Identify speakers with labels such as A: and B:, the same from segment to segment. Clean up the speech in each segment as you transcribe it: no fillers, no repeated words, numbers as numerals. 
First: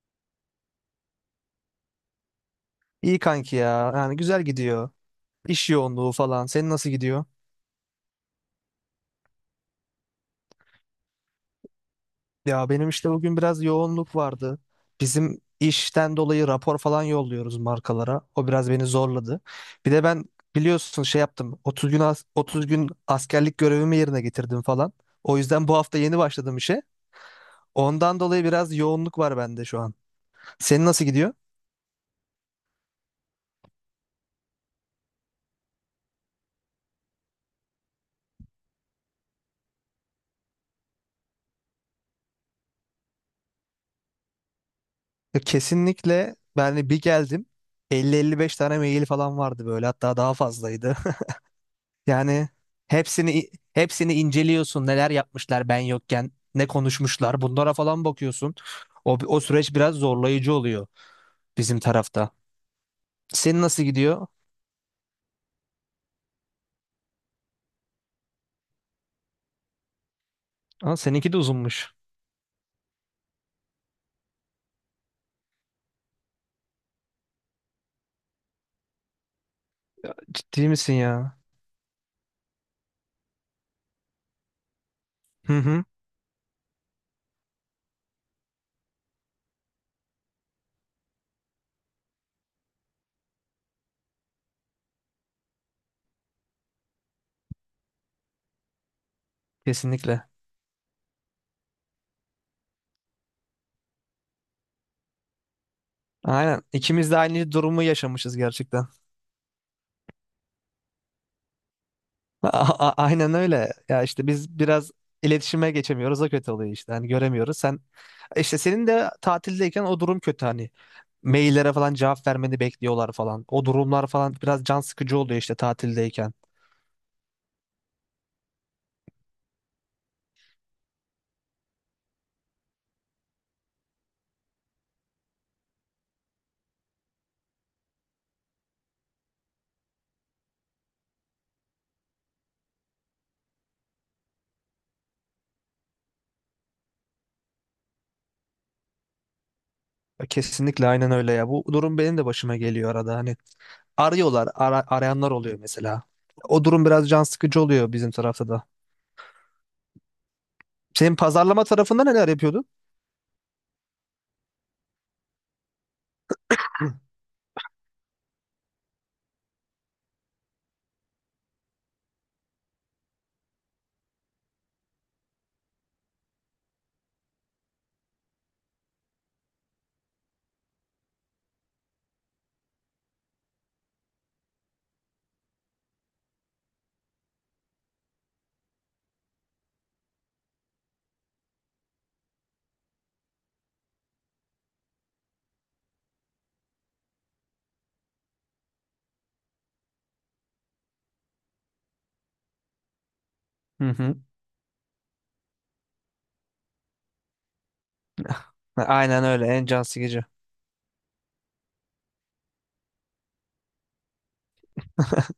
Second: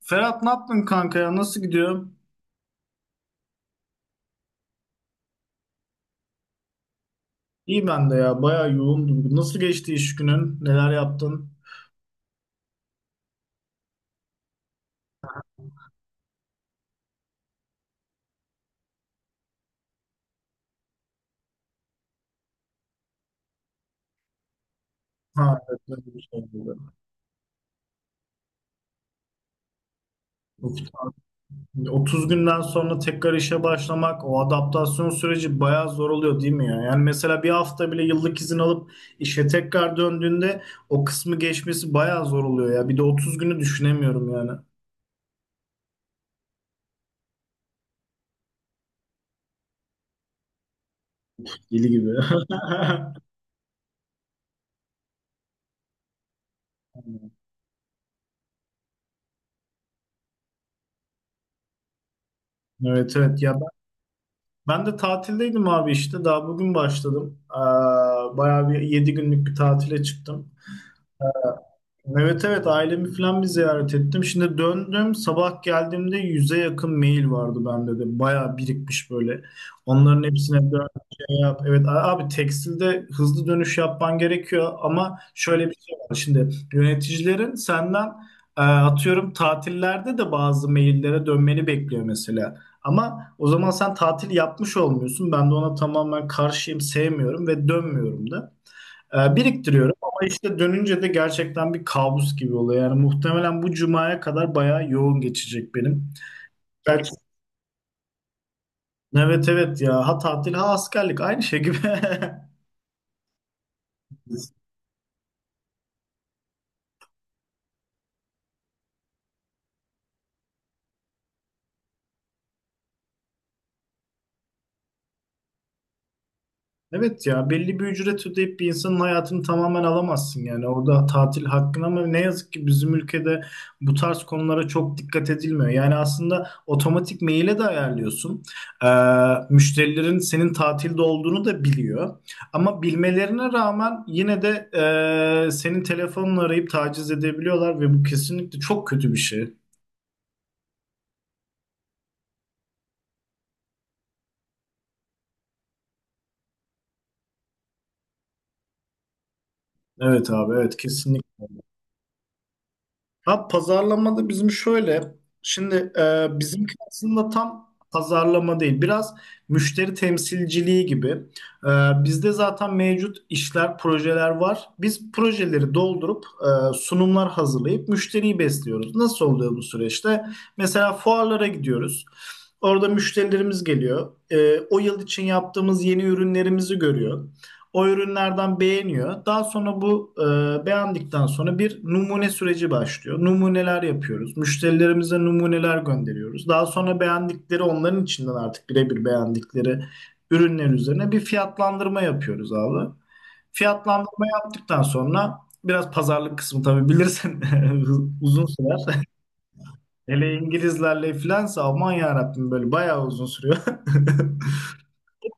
A: Ferhat ne yaptın kanka ya? Nasıl gidiyor?
B: İyi kanki ya. Yani güzel gidiyor. İş yoğunluğu falan. Senin nasıl gidiyor?
A: İyi ben de ya. Bayağı yoğundum. Nasıl geçti iş günün? Neler yaptın?
B: Ya benim işte bugün biraz yoğunluk vardı. Bizim işten dolayı rapor falan yolluyoruz markalara. O biraz beni zorladı. Bir de ben biliyorsun şey yaptım. 30 gün askerlik görevimi yerine getirdim falan. O
A: Ha,
B: yüzden bu
A: evet, ben
B: hafta
A: de
B: yeni
A: bir şey
B: başladım işe.
A: yapmadım.
B: Ondan dolayı biraz yoğunluk var bende şu an.
A: Of.
B: Senin nasıl gidiyor?
A: 30 günden sonra tekrar işe başlamak, o adaptasyon süreci bayağı zor oluyor değil mi ya? Yani mesela bir hafta bile yıllık izin alıp işe tekrar döndüğünde o kısmı geçmesi bayağı zor oluyor ya. Bir de 30 günü düşünemiyorum yani.
B: Ya kesinlikle ben de bir geldim. Elli beş tane mail falan vardı böyle, hatta daha fazlaydı.
A: Deli gibi.
B: Yani hepsini inceliyorsun, neler yapmışlar ben yokken, ne konuşmuşlar bunlara falan bakıyorsun. O süreç biraz zorlayıcı oluyor bizim tarafta.
A: Evet, evet ya.
B: Senin nasıl gidiyor?
A: Ben de tatildeydim abi işte. Daha bugün başladım. Bayağı bir 7 günlük bir tatile çıktım.
B: Aa, seninki de uzunmuş.
A: Evet, evet, ailemi falan bir ziyaret ettim. Şimdi döndüm, sabah geldiğimde 100'e yakın mail vardı bende de. Bayağı birikmiş böyle. Onların
B: Ciddi
A: hepsine dön
B: misin ya?
A: şey yap. Evet. Abi tekstilde hızlı dönüş yapman gerekiyor ama
B: Hı
A: şöyle bir
B: hı.
A: şey var. Şimdi yöneticilerin senden atıyorum tatillerde de bazı maillere dönmeni bekliyor mesela. Ama o zaman sen tatil yapmış olmuyorsun. Ben de ona tamamen karşıyım, sevmiyorum ve dönmüyorum da. Biriktiriyorum
B: Kesinlikle.
A: ama işte dönünce de gerçekten bir kabus gibi oluyor. Yani muhtemelen bu cumaya kadar bayağı yoğun geçecek benim.
B: Aynen. İkimiz
A: Belki,
B: de aynı durumu yaşamışız gerçekten.
A: evet, evet ya, ha tatil ha askerlik aynı şey gibi.
B: A- aynen öyle. Ya işte biz biraz iletişime geçemiyoruz. O kötü oluyor işte. Hani göremiyoruz. Sen işte senin de tatildeyken o durum kötü hani. Maillere falan cevap vermeni bekliyorlar falan. O durumlar falan biraz can sıkıcı oluyor işte tatildeyken.
A: Evet ya, belli bir ücret ödeyip bir insanın hayatını tamamen alamazsın, yani orada tatil hakkın, ama ne yazık ki bizim ülkede bu tarz konulara çok dikkat edilmiyor. Yani aslında otomatik maile de ayarlıyorsun. Ee, Müşterilerin senin tatilde olduğunu da biliyor. Ama bilmelerine rağmen yine de senin telefonunu arayıp taciz edebiliyorlar ve bu kesinlikle çok kötü bir şey.
B: Kesinlikle aynen öyle ya. Bu durum benim de başıma geliyor arada. Hani arıyorlar, arayanlar oluyor mesela. O durum biraz can sıkıcı oluyor bizim tarafta da.
A: Evet abi, evet,
B: Senin
A: kesinlikle.
B: pazarlama tarafında neler yapıyordun?
A: Ha, pazarlamada bizim şöyle, şimdi bizimki aslında tam pazarlama değil, biraz müşteri temsilciliği gibi. E, Bizde zaten mevcut işler, projeler var. Biz projeleri doldurup sunumlar hazırlayıp müşteriyi besliyoruz. Nasıl oluyor bu süreçte? Mesela fuarlara gidiyoruz. Orada müşterilerimiz geliyor. O yıl için yaptığımız yeni ürünlerimizi görüyor. O ürünlerden beğeniyor. Daha sonra bu beğendikten sonra bir numune süreci başlıyor. Numuneler yapıyoruz. Müşterilerimize numuneler gönderiyoruz. Daha sonra beğendikleri, onların içinden artık birebir beğendikleri ürünler üzerine bir fiyatlandırma yapıyoruz abi.
B: Hı hı.
A: Fiyatlandırma yaptıktan sonra biraz pazarlık kısmı, tabii bilirsin, uzun
B: Ha,
A: sürer.
B: aynen öyle, en can sıkıcı.
A: Hele İngilizlerle filansa aman yarabbim, böyle bayağı uzun sürüyor.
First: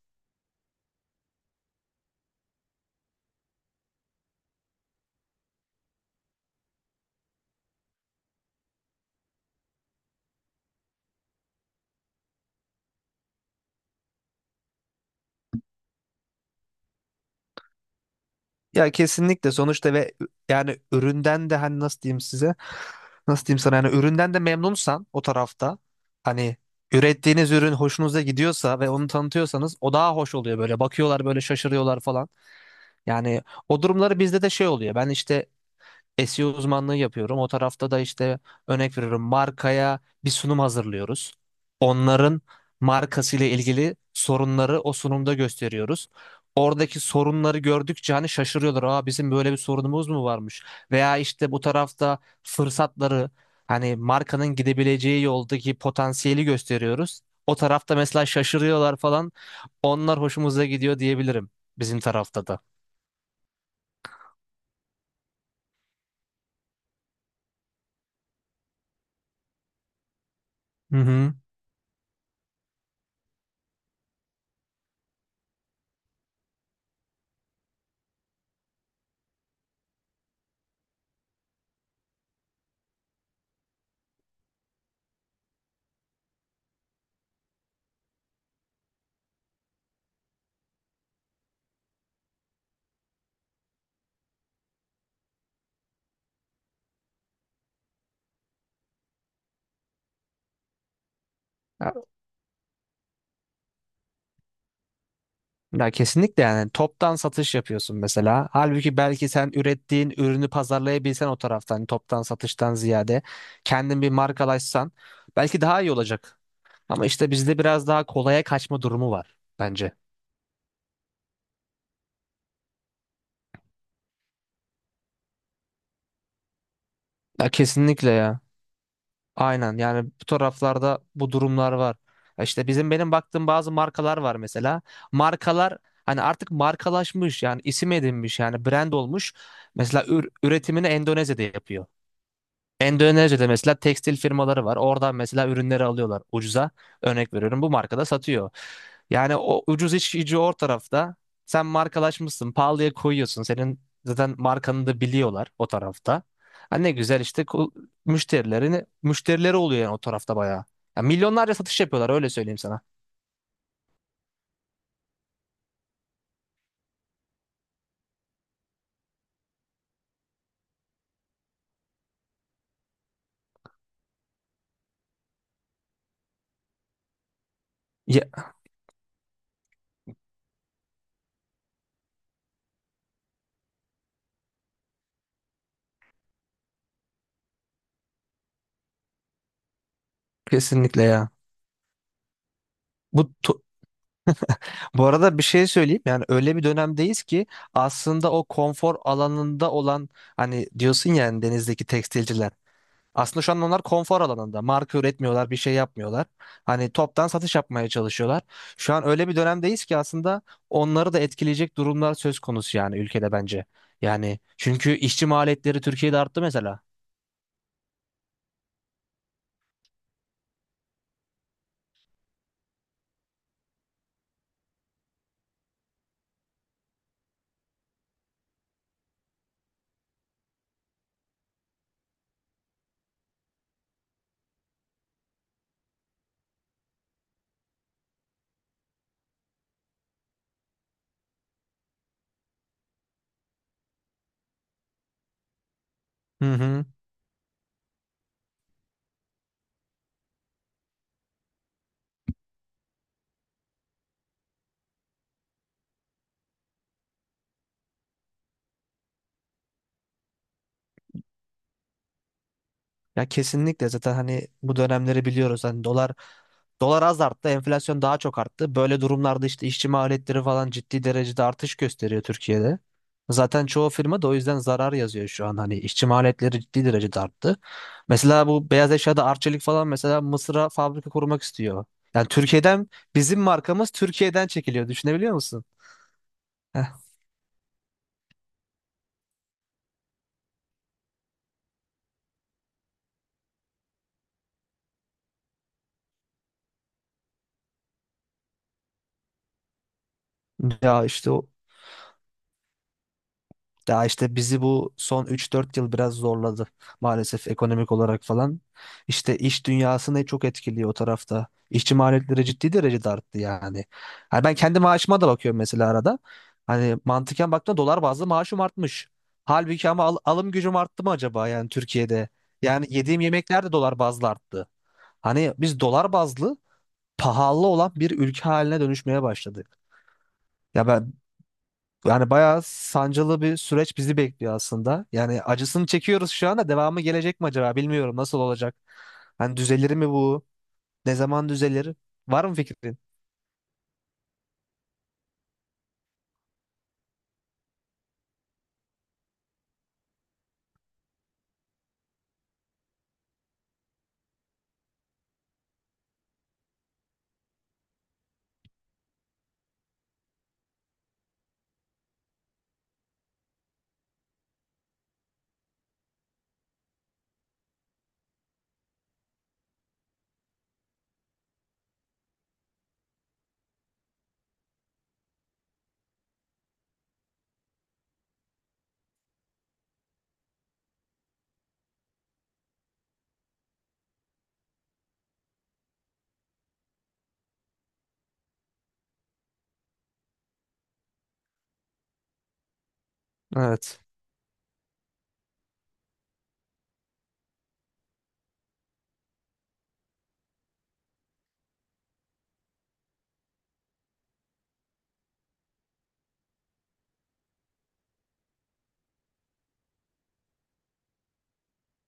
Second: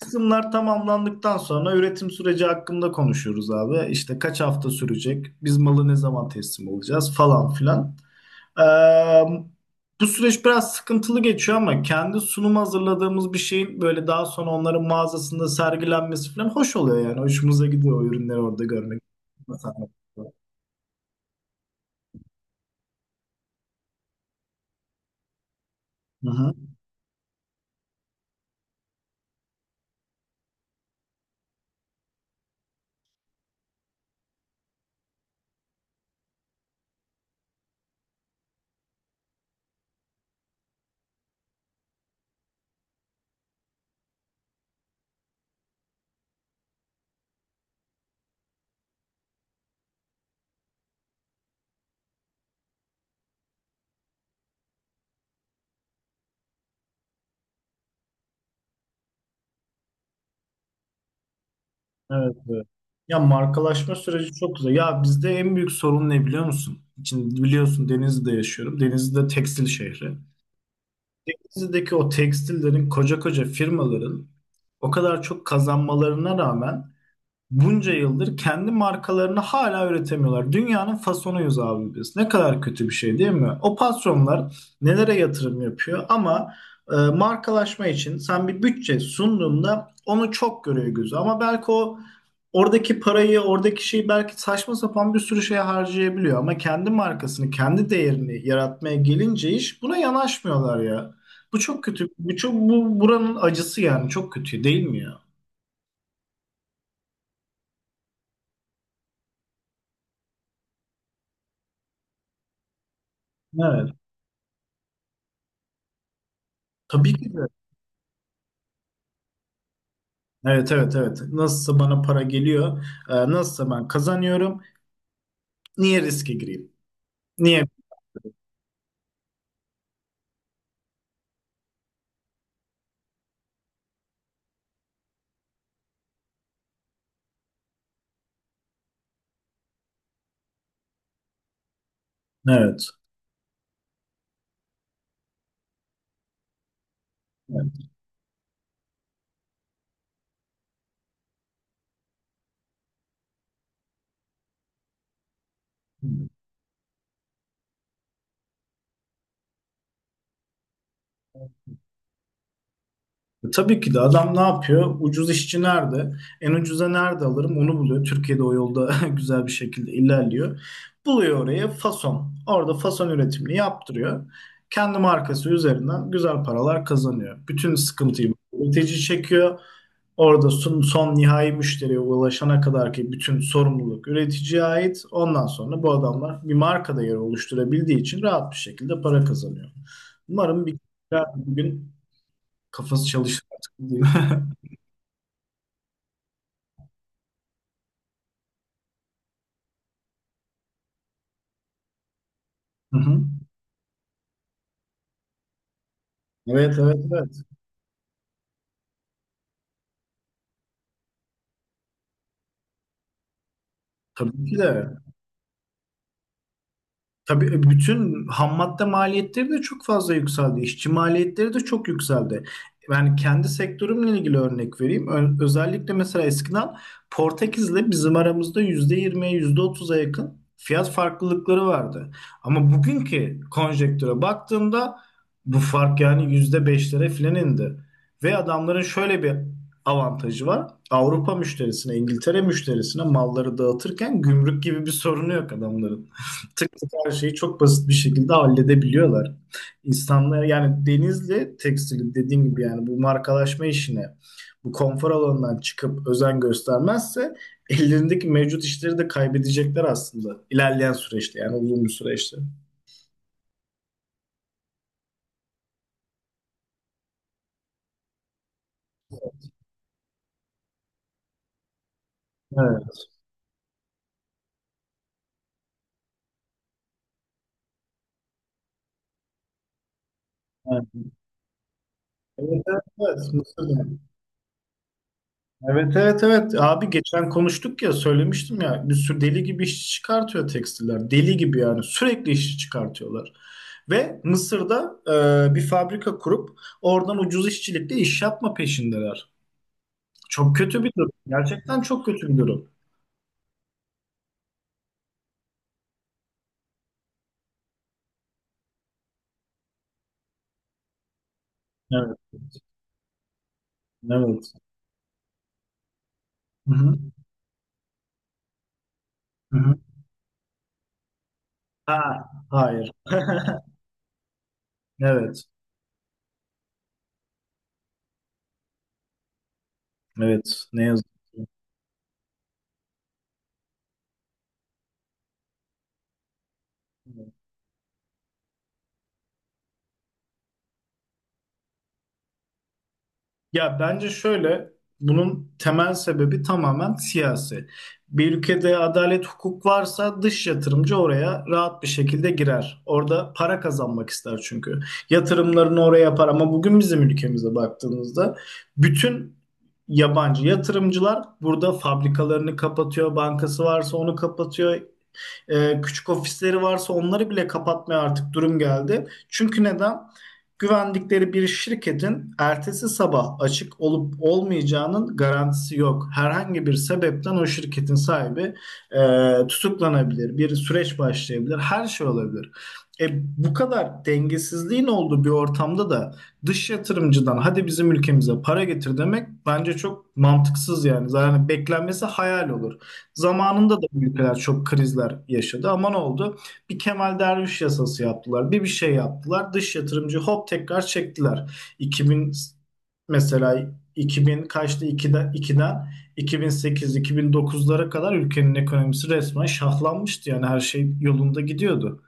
A: Kısımlar tamamlandıktan sonra üretim süreci hakkında konuşuyoruz abi. İşte kaç hafta sürecek, biz malı ne zaman teslim alacağız, falan filan. Ee, Bu süreç biraz sıkıntılı geçiyor ama kendi sunum hazırladığımız bir şeyin böyle daha sonra onların mağazasında sergilenmesi falan hoş oluyor yani. Hoşumuza gidiyor o ürünleri orada
B: Ya
A: görmek.
B: kesinlikle sonuçta ve yani üründen de hani nasıl diyeyim size? Nasıl diyeyim sana, yani üründen de memnunsan o tarafta,
A: Hı hı.
B: hani ürettiğiniz ürün hoşunuza gidiyorsa ve onu tanıtıyorsanız, o daha hoş oluyor böyle. Bakıyorlar böyle, şaşırıyorlar falan. Yani o durumları bizde de şey oluyor. Ben işte SEO uzmanlığı yapıyorum. O tarafta da işte örnek veriyorum markaya, bir sunum hazırlıyoruz. Onların markasıyla ilgili sorunları o sunumda gösteriyoruz. Oradaki sorunları gördükçe hani şaşırıyorlar. Aa, bizim böyle bir sorunumuz mu varmış? Veya işte bu tarafta fırsatları, hani markanın gidebileceği yoldaki potansiyeli gösteriyoruz. O tarafta mesela şaşırıyorlar falan. Onlar hoşumuza gidiyor diyebilirim bizim
A: Evet,
B: tarafta da.
A: evet. Ya markalaşma süreci çok güzel. Ya bizde en büyük sorun ne biliyor musun? Şimdi biliyorsun, Denizli'de yaşıyorum. Denizli de tekstil şehri.
B: Hı hı.
A: Denizdeki o tekstillerin, koca koca firmaların o kadar çok kazanmalarına rağmen bunca yıldır kendi markalarını hala üretemiyorlar. Dünyanın fasonuyuz abi biz. Ne kadar kötü bir şey değil mi? O patronlar nelere yatırım yapıyor ama markalaşma için sen bir bütçe sunduğunda onu çok görüyor gözü. Ama belki o oradaki parayı, oradaki şeyi belki saçma sapan bir sürü şeye harcayabiliyor. Ama kendi markasını, kendi değerini yaratmaya gelince iş, buna yanaşmıyorlar ya. Bu çok kötü. Bu çok, bu buranın acısı yani, çok kötü değil mi ya?
B: Ya kesinlikle, yani toptan satış yapıyorsun mesela. Halbuki belki sen ürettiğin ürünü pazarlayabilsen, o taraftan toptan satıştan ziyade
A: Evet.
B: kendin bir markalaşsan, belki daha iyi olacak. Ama
A: Tabii
B: işte
A: ki de.
B: bizde biraz daha kolaya kaçma durumu var bence.
A: Evet, evet, evet. Nasılsa bana para geliyor. Nasılsa ben kazanıyorum. Niye riske gireyim?
B: Ya
A: Niye?
B: kesinlikle ya. Aynen, yani bu taraflarda bu durumlar var. Ya İşte bizim, benim baktığım bazı markalar var mesela. Markalar hani artık markalaşmış, yani isim edinmiş, yani brand olmuş. Mesela üretimini Endonezya'da yapıyor.
A: Evet.
B: Endonezya'da mesela tekstil firmaları var. Oradan mesela ürünleri alıyorlar ucuza. Örnek veriyorum, bu
A: Evet.
B: markada satıyor. Yani o ucuz işçi o tarafta. Sen markalaşmışsın, pahalıya koyuyorsun. Senin zaten markanı da biliyorlar o tarafta.
A: Hmm.
B: Ha ne güzel işte, müşterileri oluyor yani o tarafta bayağı. Ya milyonlarca satış yapıyorlar, öyle söyleyeyim sana.
A: Tabii ki de, adam ne yapıyor? Ucuz işçi nerede? En ucuza nerede alırım? Onu buluyor. Türkiye'de o yolda güzel bir şekilde ilerliyor. Buluyor oraya fason. Orada fason üretimini yaptırıyor. Kendi markası üzerinden güzel paralar kazanıyor. Bütün
B: Ya,
A: sıkıntıyı üretici çekiyor. Orada son, son nihai müşteriye ulaşana kadar ki bütün sorumluluk üreticiye ait. Ondan sonra bu adamlar bir marka değeri oluşturabildiği için rahat bir şekilde para kazanıyor. Umarım bir
B: kesinlikle
A: bir
B: ya.
A: gün kafası
B: Bu
A: çalışır artık diyeyim.
B: Bu arada bir şey söyleyeyim, yani öyle bir dönemdeyiz ki aslında o konfor alanında olan, hani diyorsun ya hani denizdeki tekstilciler,
A: Hı hı.
B: aslında şu an onlar konfor alanında marka üretmiyorlar, bir şey yapmıyorlar,
A: Evet,
B: hani
A: evet,
B: toptan
A: evet.
B: satış yapmaya çalışıyorlar. Şu an öyle bir dönemdeyiz ki aslında onları da etkileyecek durumlar söz konusu yani ülkede, bence yani,
A: Tabii ki
B: çünkü
A: de.
B: işçi maliyetleri Türkiye'de arttı mesela.
A: Tabii bütün ham madde maliyetleri de çok fazla yükseldi. İşçi maliyetleri de çok yükseldi. Ben kendi sektörümle ilgili örnek vereyim. Özellikle mesela eskiden Portekiz'le bizim aramızda %20'ye yüzde otuz'a yakın fiyat farklılıkları vardı. Ama bugünkü konjektüre baktığımda bu fark yani %5'lere filan indi. Ve adamların şöyle bir avantajı var. Avrupa müşterisine, İngiltere müşterisine malları dağıtırken gümrük gibi bir sorunu yok adamların,
B: Hı
A: tık
B: hı.
A: tık her şeyi çok basit bir şekilde halledebiliyorlar. İnsanlar, yani denizle tekstilin dediğim gibi, yani bu markalaşma işine, bu konfor alanından çıkıp özen göstermezse ellerindeki mevcut işleri de kaybedecekler aslında ilerleyen süreçte, yani uzun bir süreçte.
B: Ya kesinlikle, zaten hani bu dönemleri biliyoruz. Hani dolar az arttı, enflasyon daha çok arttı. Böyle durumlarda işte işçi maliyetleri falan ciddi derecede artış gösteriyor Türkiye'de.
A: Evet.
B: Zaten çoğu firma da o yüzden zarar yazıyor şu an. Hani işçi maliyetleri ciddi derecede arttı. Mesela bu beyaz eşyada Arçelik falan mesela Mısır'a
A: Evet,
B: fabrika kurmak istiyor. Yani
A: evet, evet.
B: Bizim
A: Mısır'da.
B: markamız Türkiye'den çekiliyor. Düşünebiliyor musun?
A: Evet, evet, evet
B: Heh.
A: abi, geçen konuştuk ya, söylemiştim ya, bir sürü deli gibi işçi çıkartıyor tekstiller, deli gibi yani sürekli işçi çıkartıyorlar ve Mısır'da bir fabrika kurup oradan ucuz işçilikle iş yapma peşindeler. Çok kötü bir
B: Ya
A: durum,
B: işte o.
A: gerçekten çok kötü bir durum.
B: Daha işte bizi bu son 3 4 yıl biraz zorladı maalesef, ekonomik olarak falan. İşte iş dünyasını çok etkiliyor o tarafta. İşçi
A: Evet.
B: maliyetleri ciddi derecede arttı yani. Hani
A: Evet.
B: ben kendi maaşıma da bakıyorum mesela arada.
A: Hı
B: Hani
A: hı,
B: mantıken baktığımda dolar bazlı maaşım artmış.
A: hı hı.
B: Halbuki ama alım gücüm arttı mı acaba yani Türkiye'de?
A: Ha,
B: Yani
A: hayır.
B: yediğim yemekler de dolar bazlı arttı.
A: Evet,
B: Hani biz dolar bazlı pahalı olan bir ülke haline dönüşmeye başladık.
A: evet, ne
B: Ya
A: yazık
B: ben
A: ki.
B: yani bayağı sancılı bir süreç bizi bekliyor aslında. Yani acısını çekiyoruz şu anda. Devamı gelecek mi acaba? Bilmiyorum nasıl olacak. Hani düzelir mi bu? Ne zaman düzelir? Var mı fikrin?
A: Ya bence şöyle, bunun temel sebebi tamamen siyasi. Bir ülkede adalet, hukuk varsa dış yatırımcı oraya rahat bir şekilde girer. Orada para kazanmak ister çünkü. Yatırımlarını oraya yapar, ama bugün bizim ülkemize baktığımızda bütün yabancı yatırımcılar burada fabrikalarını kapatıyor, bankası varsa onu kapatıyor, küçük ofisleri varsa onları bile kapatmaya artık durum geldi. Çünkü neden? Güvendikleri bir şirketin ertesi sabah açık olup olmayacağının garantisi yok. Herhangi bir sebepten o şirketin sahibi tutuklanabilir, bir süreç başlayabilir, her şey olabilir. E, Bu kadar dengesizliğin olduğu bir ortamda da dış yatırımcıdan hadi bizim ülkemize para getir demek bence çok mantıksız yani. Zaten beklenmesi hayal olur. Zamanında da
B: Evet.
A: bu ülkeler çok krizler yaşadı, ama ne oldu? Bir Kemal Derviş yasası yaptılar. Bir şey yaptılar. Dış yatırımcı hop tekrar çektiler. 2000, mesela 2000 kaçtı, 2'den 2008 2009'lara kadar ülkenin ekonomisi resmen şahlanmıştı. Yani her şey yolunda gidiyordu.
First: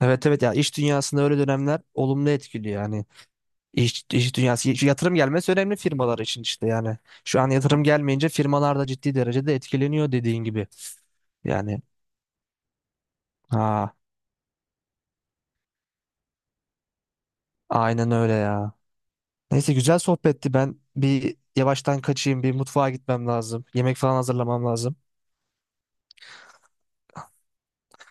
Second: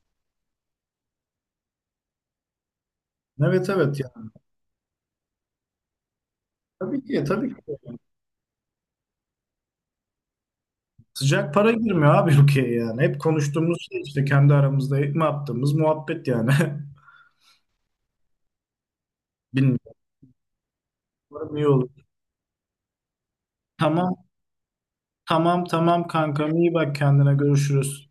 B: Evet evet ya, iş dünyasında öyle dönemler olumlu etkiliyor yani.
A: Evet, evet
B: İş,
A: yani.
B: iş dünyası şu yatırım gelmesi önemli firmalar için, işte yani.
A: Tabii ki,
B: Şu an
A: tabii ki.
B: yatırım gelmeyince firmalar da ciddi derecede etkileniyor dediğin gibi.
A: Sıcak para
B: Yani
A: girmiyor abi ülkeye yani. Hep konuştuğumuz
B: ha,
A: şey işte, kendi aramızda ne yaptığımız muhabbet yani.
B: aynen öyle ya. Neyse
A: Bilmiyorum.
B: güzel sohbetti. Ben bir
A: Umarım iyi olur.
B: yavaştan kaçayım. Bir mutfağa gitmem lazım. Yemek falan
A: Tamam.
B: hazırlamam lazım.
A: Tamam, tamam kankam, iyi bak kendine, görüşürüz.